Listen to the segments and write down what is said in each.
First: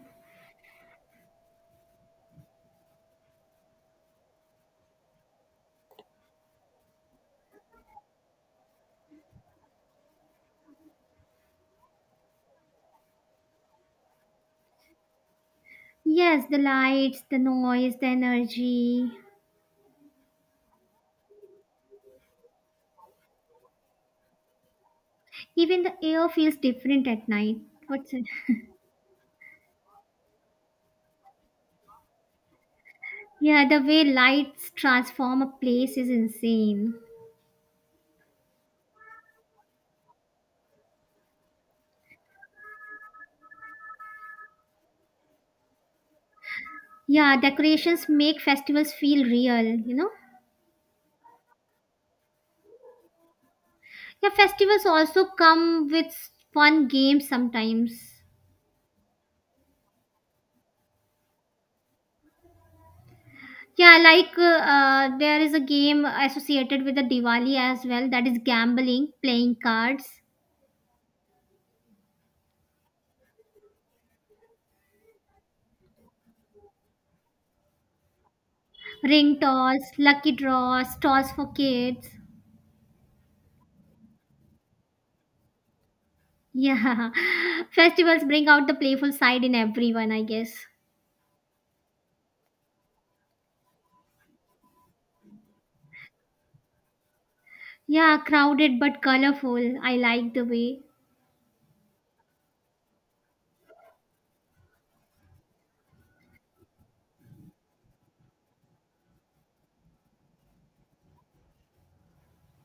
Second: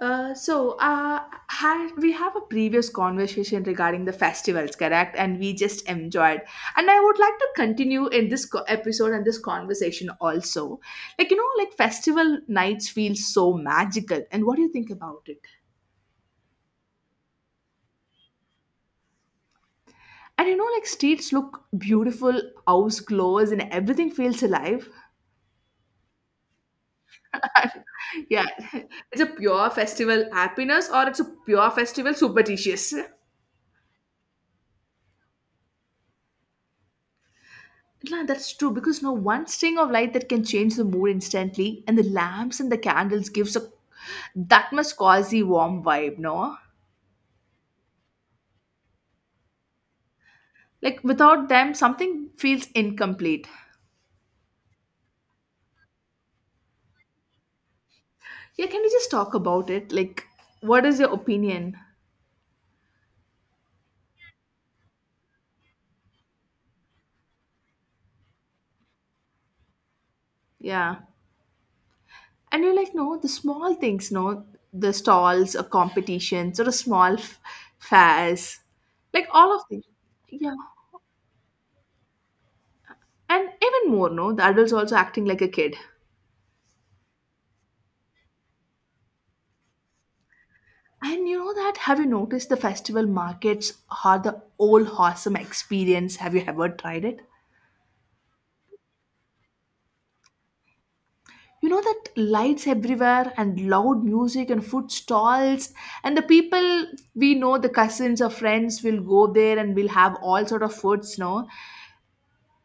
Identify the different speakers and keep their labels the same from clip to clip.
Speaker 1: Uh, so uh, had we have a previous conversation regarding the festivals, correct? And we just enjoyed. And I would like to continue in this episode and this conversation also. Like you know, like festival nights feel so magical. And what do you think about it?
Speaker 2: Yes, the lights, the noise, the energy.
Speaker 1: And you know, like streets look beautiful, house glows, and everything feels alive.
Speaker 2: Even the air feels different at night. What's it?
Speaker 1: yeah, it's a pure festival happiness, or it's a pure festival superstitious.
Speaker 2: Yeah, the way lights transform a place is insane.
Speaker 1: Yeah, that's true because no one string of light that can change the mood instantly, and the lamps and the candles gives a that much cozy, warm vibe, no?
Speaker 2: Yeah, decorations make festivals feel real.
Speaker 1: Like without them, something feels incomplete.
Speaker 2: Yeah, festivals also come with fun games sometimes.
Speaker 1: Yeah, can we just talk about it? Like, what is your opinion?
Speaker 2: Yeah, like there is a game associated with the Diwali as well that is gambling, playing cards,
Speaker 1: Yeah, and you're like, no, the small things, no, the stalls or competitions or a small fairs, like
Speaker 2: ring
Speaker 1: all of
Speaker 2: toss,
Speaker 1: them.
Speaker 2: lucky
Speaker 1: Yeah,
Speaker 2: draws, toss for kids.
Speaker 1: and even more, no, the adults also acting like a kid.
Speaker 2: Yeah, festivals bring out the playful side in everyone, I guess.
Speaker 1: And you know that, have you noticed the festival markets are the old awesome experience? Have you ever tried it?
Speaker 2: Yeah, crowded but colorful. I like the way.
Speaker 1: You know that lights everywhere and loud music and food stalls and the people we know, the cousins or friends will go there and we'll have all sort of foods, no?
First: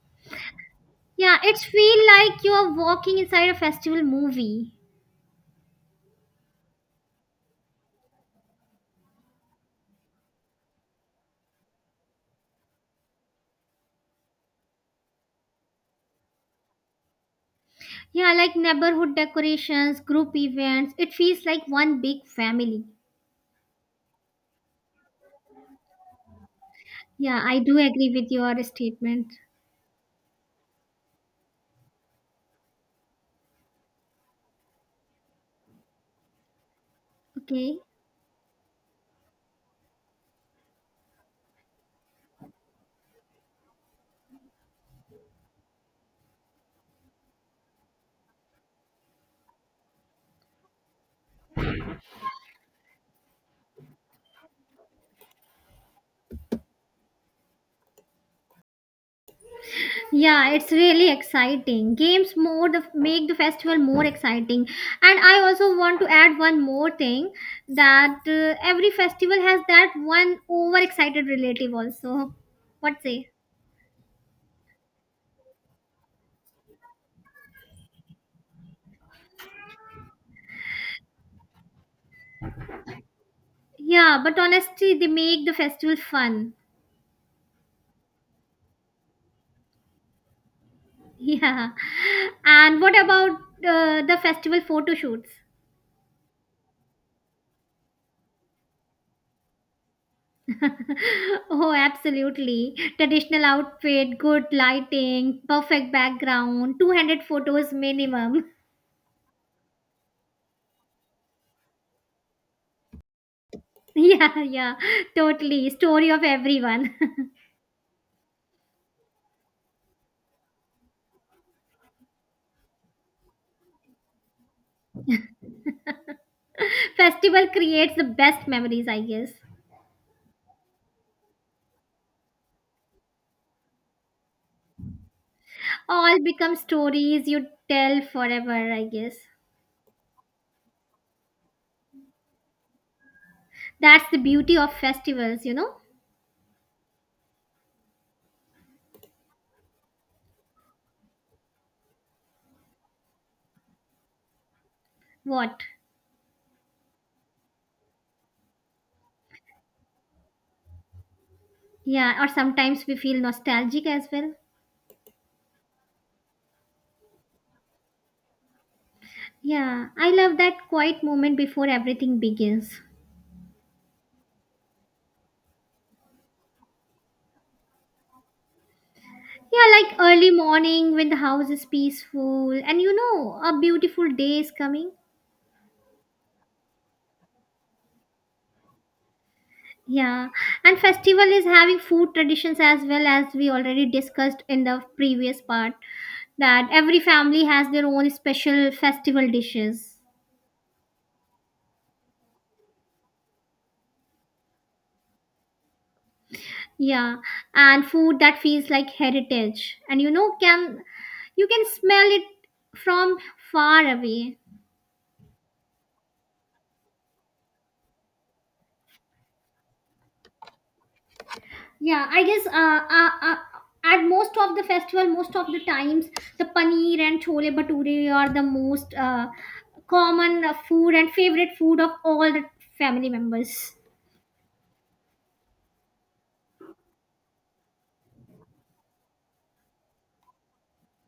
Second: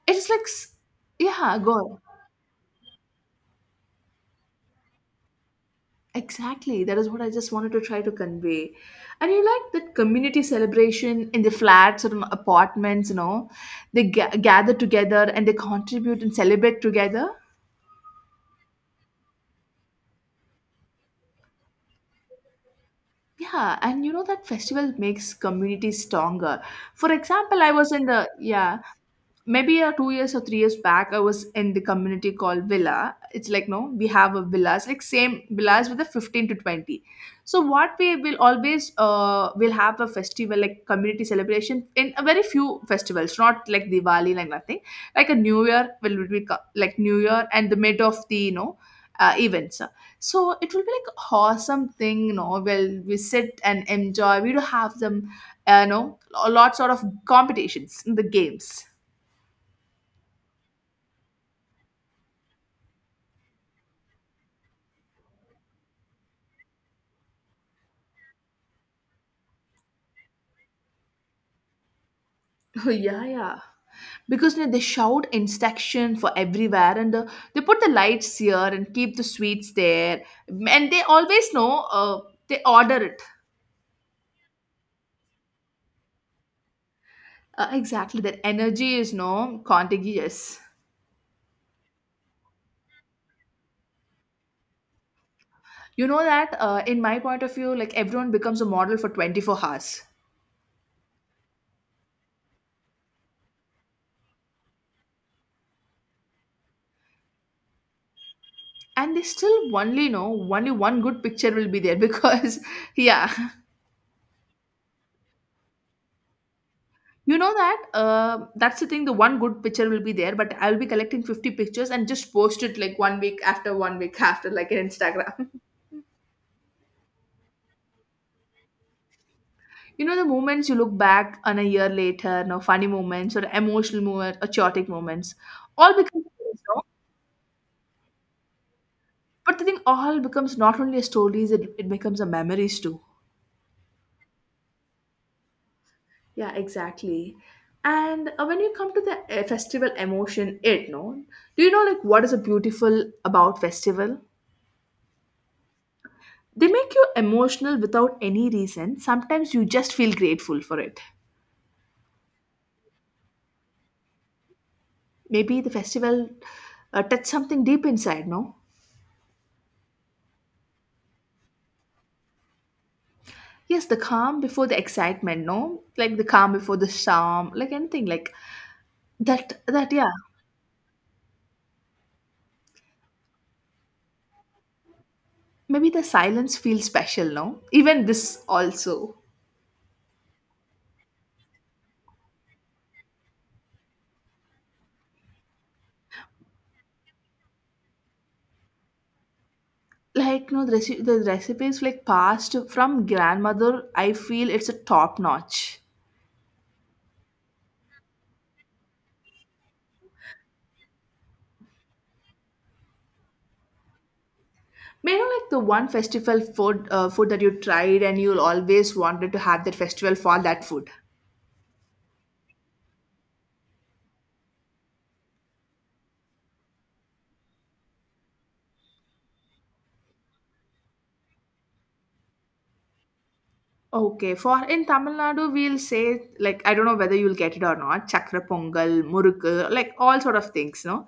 Speaker 1: It's like,
Speaker 2: Yeah,
Speaker 1: yeah,
Speaker 2: it's
Speaker 1: go.
Speaker 2: feel like you are walking inside a festival movie.
Speaker 1: Exactly. That is what I just wanted to try to convey. And you like that community celebration in the flats or in apartments, you know, they gather together and they contribute and celebrate together.
Speaker 2: Yeah, like neighborhood decorations, group events. It feels like one big family.
Speaker 1: Yeah, and you know that festival makes community stronger. For
Speaker 2: Yeah, I
Speaker 1: example, I
Speaker 2: do
Speaker 1: was in
Speaker 2: agree
Speaker 1: the
Speaker 2: with your
Speaker 1: yeah,
Speaker 2: statement.
Speaker 1: maybe 2 years or 3 years back, I was in the community called villa. It's like, no, we have a villas like same villas with a 15 to 20. So
Speaker 2: Okay.
Speaker 1: what we will always will have a festival like community celebration in a very few festivals, not like Diwali, like nothing like a new year will be like new year and the mid of the you know events. So it will be like awesome thing, you know, where we sit and enjoy. We do have them, uh, you know a lot sort of competitions in the games.
Speaker 2: Yeah, it's really exciting. Games more the make the festival more exciting. And I also want to add one more thing that every festival has that one overexcited relative also.
Speaker 1: Oh,
Speaker 2: What
Speaker 1: yeah,
Speaker 2: say?
Speaker 1: yeah. Because you know, they shout instruction for everywhere, and they put the lights here and keep the sweets there, and they always know. They order it.
Speaker 2: Yeah, but honestly, they make the festival fun.
Speaker 1: Exactly. That energy is no contagious.
Speaker 2: Yeah. And what about the festival photo shoots?
Speaker 1: You know that in my point of view, like everyone becomes a model for 24 hours,
Speaker 2: Oh, absolutely. Traditional outfit, good lighting, perfect background, 200 photos minimum.
Speaker 1: and they still only know only one good picture will be there because yeah.
Speaker 2: Yeah, yeah, totally. Story of everyone.
Speaker 1: You know that that's the thing. The one good picture will be there, but I'll be collecting 50 pictures and just post it like 1 week after 1 week after, like in Instagram.
Speaker 2: Festival creates the best memories, I guess.
Speaker 1: You know the moments you look back on a year later, no, funny moments or emotional moments or chaotic moments, all
Speaker 2: All
Speaker 1: becomes
Speaker 2: become
Speaker 1: stories, no?
Speaker 2: stories you tell forever, I guess.
Speaker 1: But the thing all becomes not only stories, it becomes a memories too.
Speaker 2: That's the beauty of festivals, you know?
Speaker 1: Yeah, exactly. And when you come to the festival emotion, it no. Do you know like what is a beautiful about festival?
Speaker 2: What?
Speaker 1: They make you emotional without any reason. Sometimes you just feel grateful for it.
Speaker 2: Yeah, or sometimes we feel nostalgic as well.
Speaker 1: Maybe the festival touched something deep inside, no?
Speaker 2: Yeah, I love that quiet moment before everything begins.
Speaker 1: Yes, the calm before the excitement, no? Like the calm before the storm, like anything like that.
Speaker 2: Yeah,
Speaker 1: That
Speaker 2: like
Speaker 1: yeah,
Speaker 2: early morning when the house is peaceful and you know a beautiful day is coming.
Speaker 1: maybe the silence feels special, no? Even this also.
Speaker 2: Yeah, and festival is having food traditions as well as we already discussed in the previous part that every family has their own special festival dishes.
Speaker 1: Like no, the, the recipes like passed from grandmother. I feel it's a top notch.
Speaker 2: Yeah, and food that feels like heritage. And you know can you can smell it from far away.
Speaker 1: May I know like the one festival food food that you tried and you'll always wanted to have that festival for that food?
Speaker 2: Yeah, I guess at most of the festival, most of the times, the paneer and chole bhature are the most common food and favorite food of all the family members.
Speaker 1: Okay, for in Tamil Nadu we'll say like I don't know whether you'll get it or not, chakra pongal, murukku, like all sort of things, no?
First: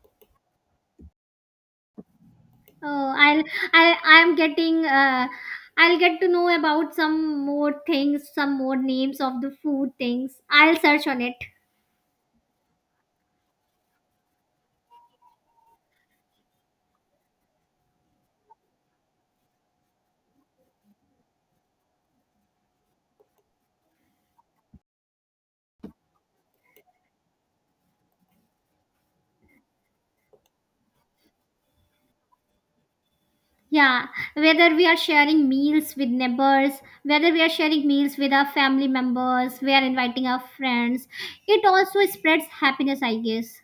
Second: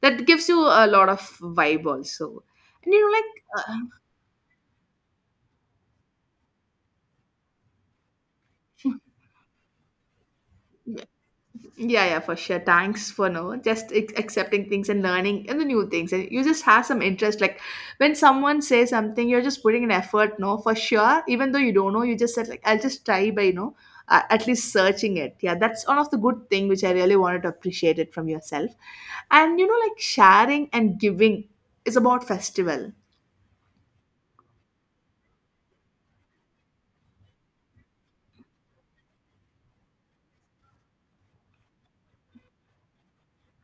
Speaker 1: That gives you a lot of vibe also. And you know
Speaker 2: Oh,
Speaker 1: like
Speaker 2: I'll I'm getting I'll get to know about some more things, some more names of the food things. I'll search on it.
Speaker 1: yeah, yeah, for sure. Thanks for no just accepting things and learning and the new things. And you just have some interest. Like when someone says something, you're just putting an effort. No, for sure. Even though you don't know, you just said like I'll just try by you know at least searching it. Yeah, that's one of the good thing which I really wanted to appreciate it from yourself. And you know, like sharing and giving is about festival.
Speaker 2: Yeah, whether we are sharing meals with neighbors, whether we are sharing meals with our family members, we are inviting our friends, it also spreads happiness, I guess.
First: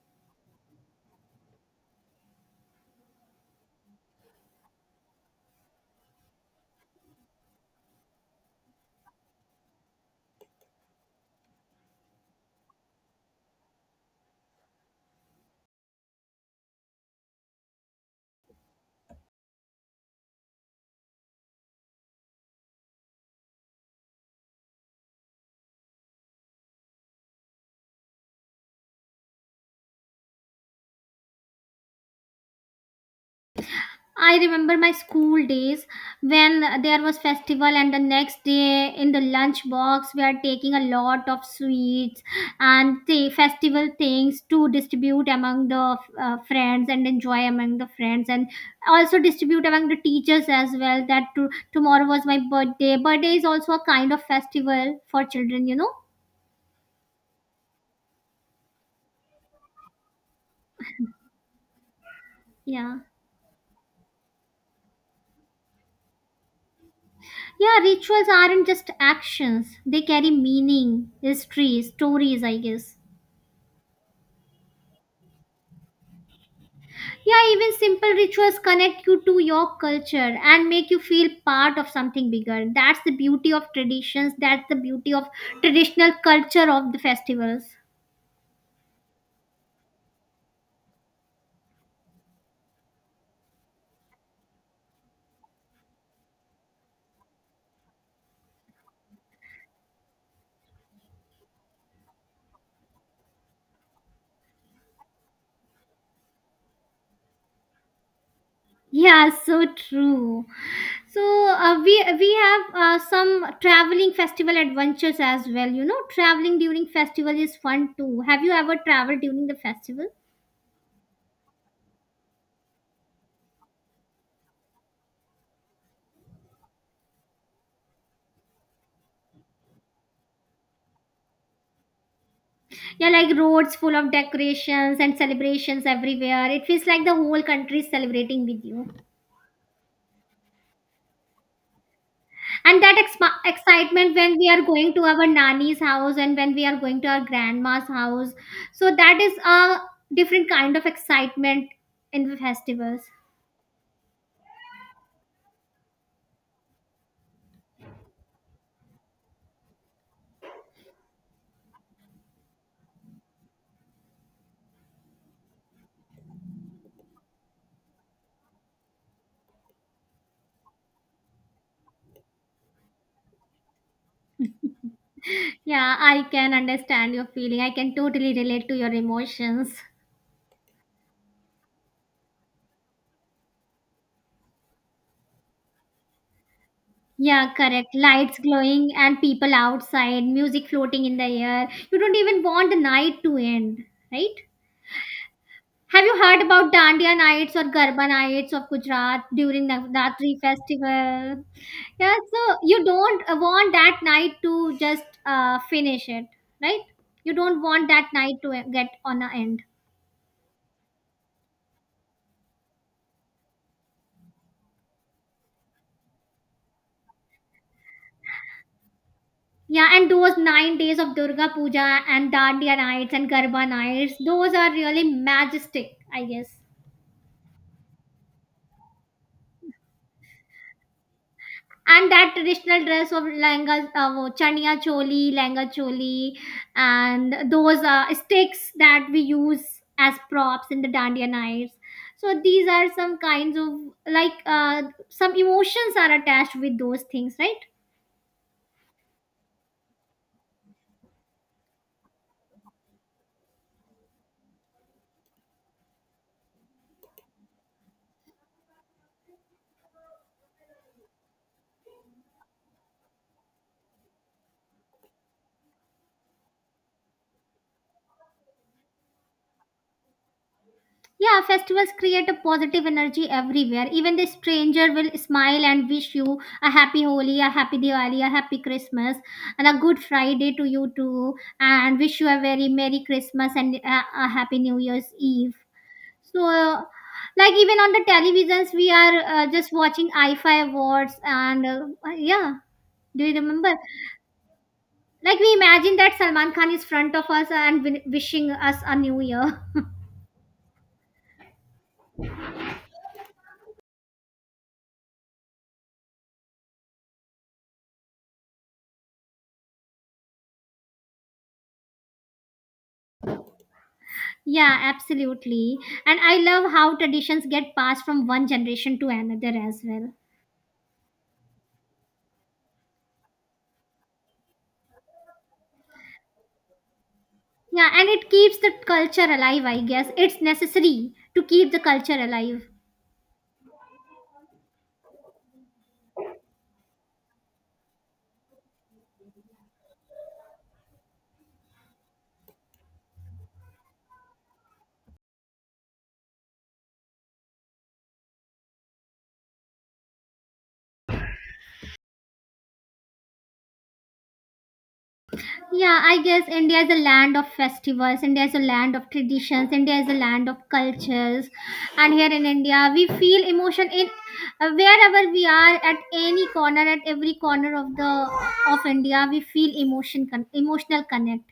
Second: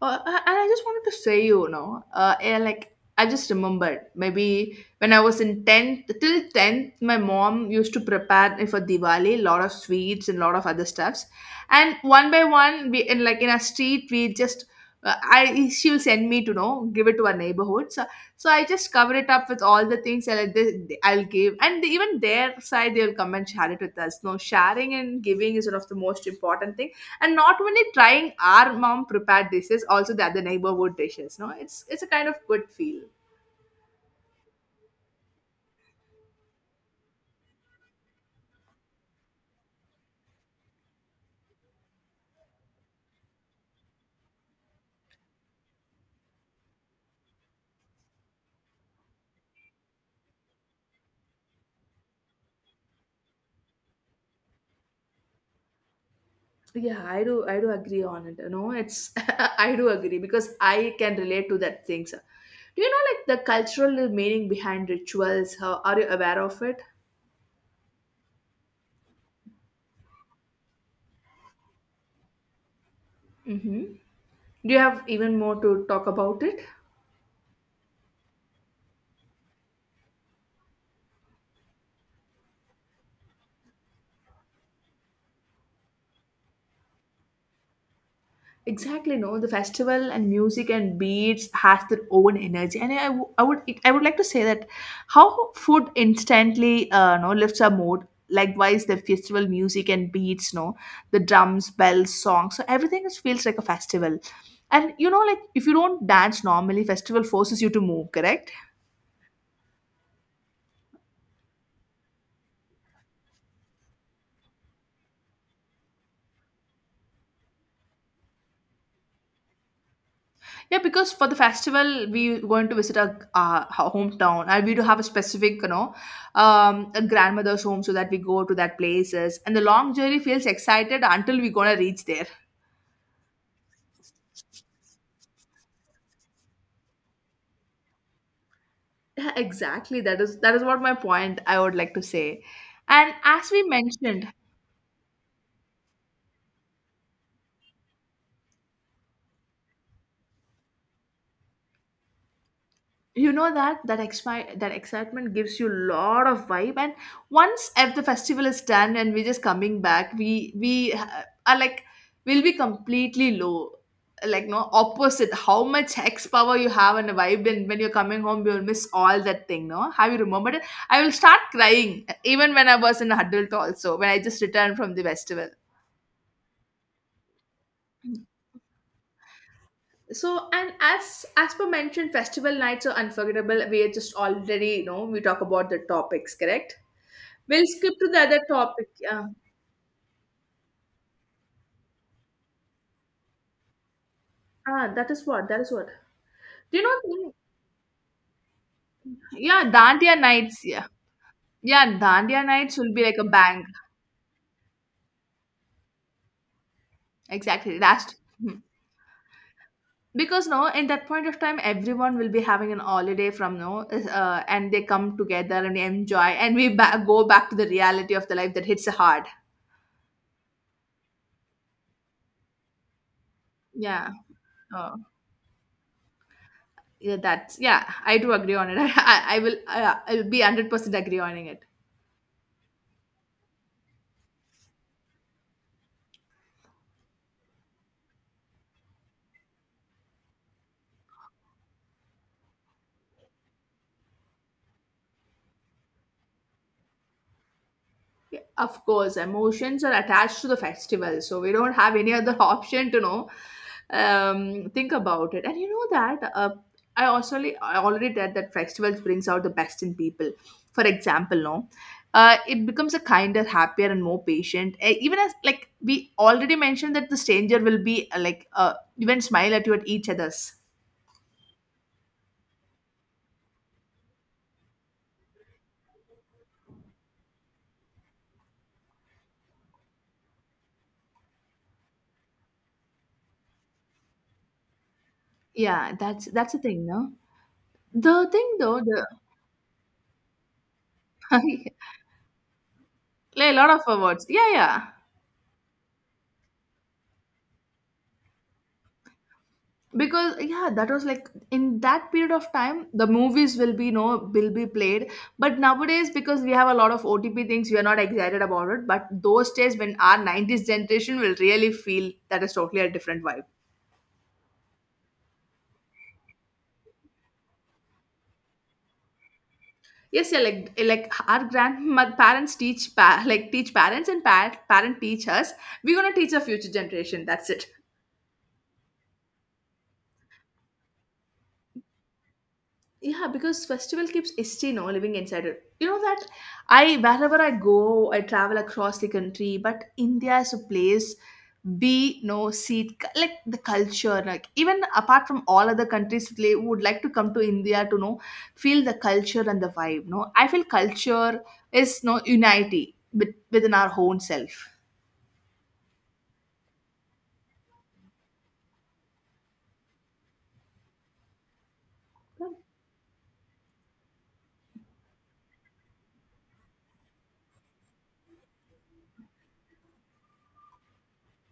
Speaker 1: And I just wanted to say, you know, yeah, like I just remembered maybe when I was in 10th, till 10th, my mom used to prepare me for Diwali, lot of sweets and lot of other stuffs. And one by one, we in like in a street, we just, I she will send me to know, give it to our neighborhood. So, so I just cover it up with all the things that I, they, I'll give. And even their side, they'll come and share it with us. No, sharing and giving is one of the most important things, and not only trying our mom prepared dishes also the other neighborhood dishes, no, it's a kind of good feel.
Speaker 2: I remember my school days when there was festival and the next day in the lunch box we are taking a lot of sweets and the festival things to distribute among the friends and enjoy among the friends and also distribute among the teachers as well that to, tomorrow was my birthday. Birthday is also a kind of festival for children, you know.
Speaker 1: Yeah, I do I do agree on it, you know it's I do agree because I can relate to that things. Do you
Speaker 2: Yeah.
Speaker 1: know like the cultural meaning behind rituals, how are you aware of it?
Speaker 2: Yeah, rituals aren't just actions. They carry meaning, history, stories, I guess.
Speaker 1: Mm-hmm. Do you have even more to talk about it?
Speaker 2: Yeah, even simple rituals connect you to your culture and make you feel part of something bigger. That's the beauty of traditions, that's the beauty of traditional culture of the festivals.
Speaker 1: Exactly, no. The festival and music and beats has their own energy, and I would like to say that how food instantly no lifts our mood. Likewise, the festival music and beats, no, the drums, bells, songs, so everything is, feels like a festival. And you know, like if you don't dance normally, festival forces you to move, correct?
Speaker 2: Yeah, so true. So we have some traveling festival adventures as well. You know, traveling during festival is fun too. Have you ever traveled during the festival?
Speaker 1: Yeah, because for the festival we going to visit our hometown, and we do have a specific, you know, a grandmother's home, so that we go to that places. And the long journey feels excited until we gonna reach there.
Speaker 2: Yeah, like roads full of decorations and celebrations everywhere. It feels like the whole country is celebrating with you.
Speaker 1: Yeah, exactly. That is what my point I would like to say.
Speaker 2: And that
Speaker 1: And as we
Speaker 2: excitement
Speaker 1: mentioned,
Speaker 2: when we are going to our nanny's house and when we are going to our grandma's house, so that is a different kind of excitement in the festivals.
Speaker 1: you know that that excitement gives you a lot of vibe, and once if the festival is done and we're just coming back, we are like we'll be completely low, like no opposite how much x power you have and a vibe, and when you're coming home you'll miss all that thing, no, have you remembered it? I will start crying even when I was an adult also when I just returned from the festival.
Speaker 2: Yeah, I can understand your feeling. I can totally relate to your emotions.
Speaker 1: So, and as per mentioned, festival nights are unforgettable. We are just already, you know, we talk about the topics, correct?
Speaker 2: Yeah,
Speaker 1: We'll skip
Speaker 2: correct.
Speaker 1: to the
Speaker 2: Lights
Speaker 1: other topic.
Speaker 2: glowing and
Speaker 1: Yeah.
Speaker 2: people outside, music floating in the air, you don't even want the night to end, right?
Speaker 1: Ah, that is what. That is what.
Speaker 2: Have you heard about
Speaker 1: Do you know?
Speaker 2: Dandiya nights or Garba nights of Gujarat during
Speaker 1: Yeah, Dandiya
Speaker 2: Natri
Speaker 1: nights. Yeah,
Speaker 2: festival?
Speaker 1: yeah,
Speaker 2: Yeah,
Speaker 1: Dandiya
Speaker 2: so
Speaker 1: nights
Speaker 2: you
Speaker 1: will be like a
Speaker 2: don't
Speaker 1: bang.
Speaker 2: want that night to just finish it, right? You don't
Speaker 1: Exactly.
Speaker 2: want that
Speaker 1: Last.
Speaker 2: night to
Speaker 1: Mhm.
Speaker 2: get on a end.
Speaker 1: Because no, in that point of time, everyone will be having an holiday from no, and they come together and enjoy, and we go back to the reality of the life that hits hard.
Speaker 2: Yeah, and those 9 days of Durga Puja and Dandiya nights and Garba
Speaker 1: Yeah.
Speaker 2: nights, those are
Speaker 1: Oh.
Speaker 2: really majestic, I guess.
Speaker 1: Yeah, that's yeah. I do agree on it. I will. I'll be 100% agree on it.
Speaker 2: And that traditional dress of langa wo chania choli langa choli, and those sticks that we use as props in the dandiya knives, so these are some kinds of like uh, some emotions are attached with those things, right?
Speaker 1: Of course, emotions are attached to the festival, so we don't have any other option to know. Think about it, and you know that I already read that festivals brings out the best in people. For example, no, it becomes a kinder, happier, and more patient. Even as like we already mentioned that the stranger will be like even smile at you at each other's.
Speaker 2: Yeah, festivals create a positive energy everywhere. Even the stranger will smile and wish you a happy Holi, a happy Diwali, a happy Christmas, and a good Friday to you too. And wish you a very Merry Christmas and a Happy New Year's Eve.
Speaker 1: Yeah,
Speaker 2: So,
Speaker 1: that's the thing, no.
Speaker 2: like even on the
Speaker 1: The thing
Speaker 2: televisions,
Speaker 1: though,
Speaker 2: we
Speaker 1: the
Speaker 2: are just watching I F I awards, and yeah, do you
Speaker 1: like, a lot
Speaker 2: remember?
Speaker 1: of awards. Yeah, yeah.
Speaker 2: Like we imagine that Salman Khan is front of us and wishing us a new year.
Speaker 1: Because yeah, that was like in that period of time the movies will be no will be played, but nowadays because we have a lot of otp things we are not excited about it, but those days when our 90s generation will really feel, that is totally a different vibe.
Speaker 2: Yeah, absolutely. And I love how traditions get passed from one generation to another as well.
Speaker 1: Yes, yeah, like our grandparents teach like teach parents, and parent teach us, we're gonna teach our future generation, that's it.
Speaker 2: Yeah, and it keeps the culture alive, I guess. It's necessary to keep the culture alive.
Speaker 1: Yeah, because festival keeps history, no, living inside it. You know that I wherever I go, I travel across the country, but India is a place be no seat like the culture, like even apart from all other countries they would like to come to India to know, feel the culture and the vibe, no, I feel culture is no unity with, within our own self.
Speaker 2: Yeah, I guess India is a land of festivals, India is a land of traditions, India is a land of cultures. And here in India, we feel emotion in wherever we are at any corner, at every corner of the of India, we feel emotion emotional connect.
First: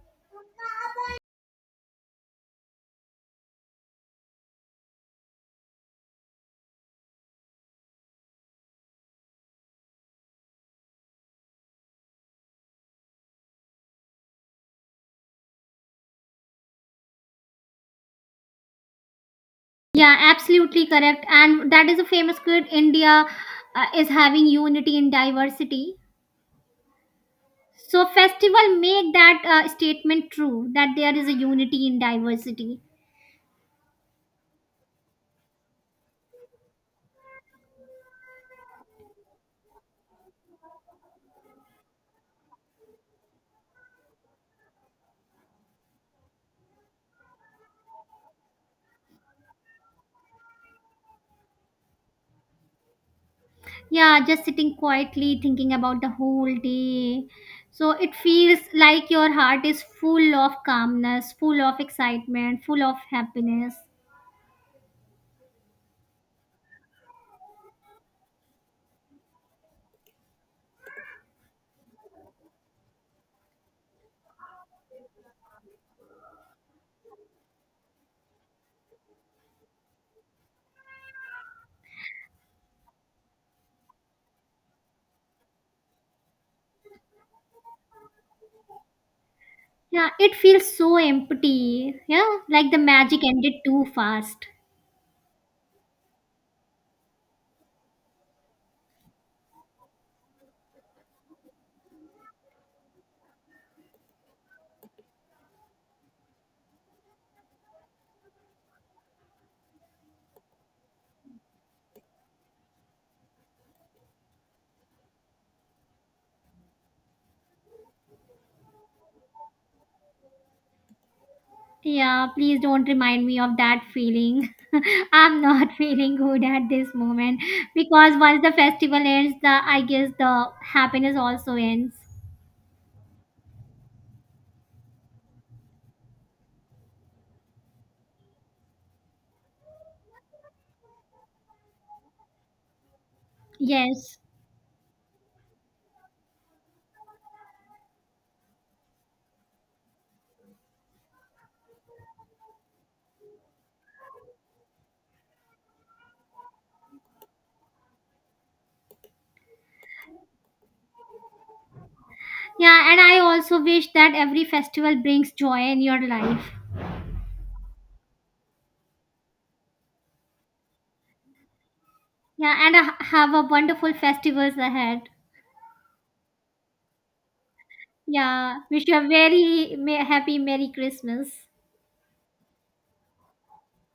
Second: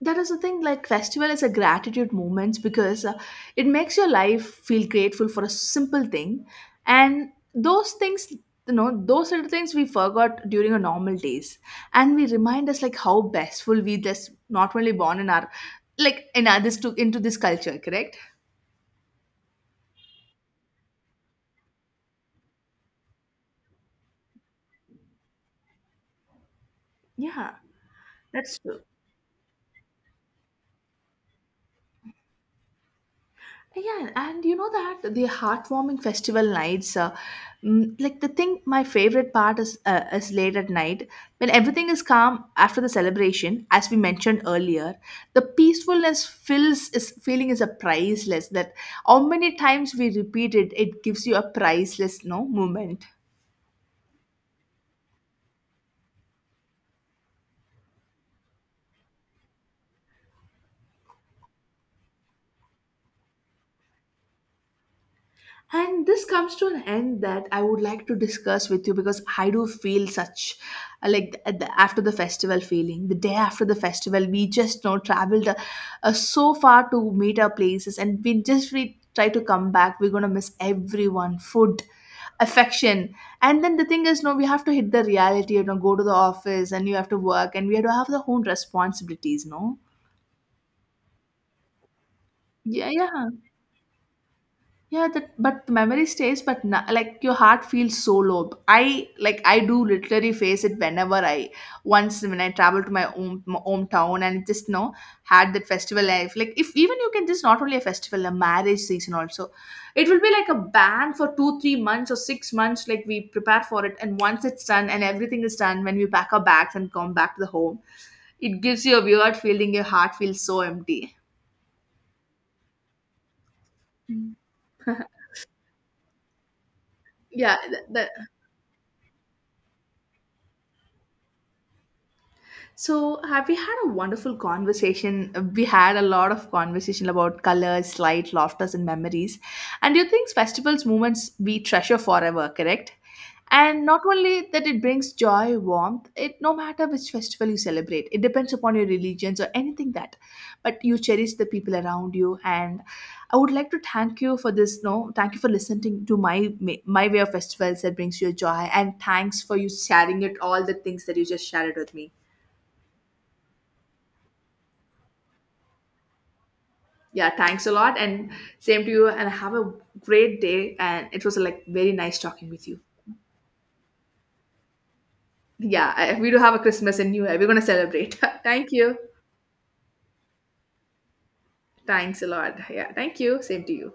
Speaker 1: That is the thing, like festival is a gratitude moment because it makes your life feel grateful for a simple thing, and those things, you know, those little things we forgot during our normal days, and we remind us like how bestful we just not only born in our like in others to into this culture, correct?
Speaker 2: Yeah, absolutely correct. And that is a famous quote, India is having unity in diversity.
Speaker 1: Yeah,
Speaker 2: So
Speaker 1: that's
Speaker 2: festival
Speaker 1: true.
Speaker 2: make that statement true that there is a unity in diversity.
Speaker 1: Yeah, and you know that the heartwarming festival nights, like the thing, my favorite part is late at night when everything is calm after the celebration. As we mentioned earlier, the peacefulness fills is feeling is a priceless. That how many times we repeat it, it gives you a priceless no moment.
Speaker 2: Yeah, just sitting quietly thinking about the whole day. So it feels like your heart is full of calmness, full of excitement, full of happiness.
Speaker 1: And this comes to an end that I would like to discuss with you because I do feel such like at the, after the festival feeling. The day after the festival, we just you know traveled so far to meet our places, and we try to come back. We're gonna miss everyone, food, affection, and then the thing is, no, we have to hit the reality. You know, go to the office, and you have to work, and we have to have the own responsibilities. No,
Speaker 2: Yeah, it feels so empty. Yeah, like the
Speaker 1: yeah,
Speaker 2: magic
Speaker 1: yeah.
Speaker 2: ended too fast.
Speaker 1: Yeah, that but the memory stays, but na like your heart feels so low. I like I do literally face it whenever I once when I travel to my home my hometown and just you know had that festival life. Like if even you can just not only a festival, a marriage season also, it will be like a ban for 2 3 months or 6 months. Like we prepare for it, and once it's done and everything is done, when we pack our bags and come back to the home, it gives you a weird feeling. Your heart feels so empty.
Speaker 2: Yeah, please don't remind me of that
Speaker 1: Mm.
Speaker 2: feeling. I'm not feeling good at this moment
Speaker 1: Yeah, that,
Speaker 2: because once the festival ends, the I guess the happiness also ends.
Speaker 1: so, have we had a wonderful conversation? We had a lot of conversation about colors, light, laughters, and memories. And you think festivals, moments we treasure forever, correct? And not
Speaker 2: Yes.
Speaker 1: only that, it brings joy, warmth. It no matter which festival you celebrate, it depends upon your religions or anything that, but you cherish the people around you. And I would like to thank you for this. No, thank you for listening to my my way of festivals that brings you joy, and thanks for you sharing it all the things that you just shared with me.
Speaker 2: Yeah, and I also wish that every festival brings joy in your life.
Speaker 1: Yeah, thanks a lot. And same to you. And have a great day. And it was like very nice talking
Speaker 2: Yeah,
Speaker 1: with
Speaker 2: and
Speaker 1: you.
Speaker 2: have a wonderful festivals ahead.
Speaker 1: Yeah, we do have a Christmas and New Year. We're going to celebrate.
Speaker 2: Yeah,
Speaker 1: Thank
Speaker 2: wish
Speaker 1: you.
Speaker 2: you a very happy Merry Christmas.
Speaker 1: Thanks a lot. Yeah, thank you. Same to you.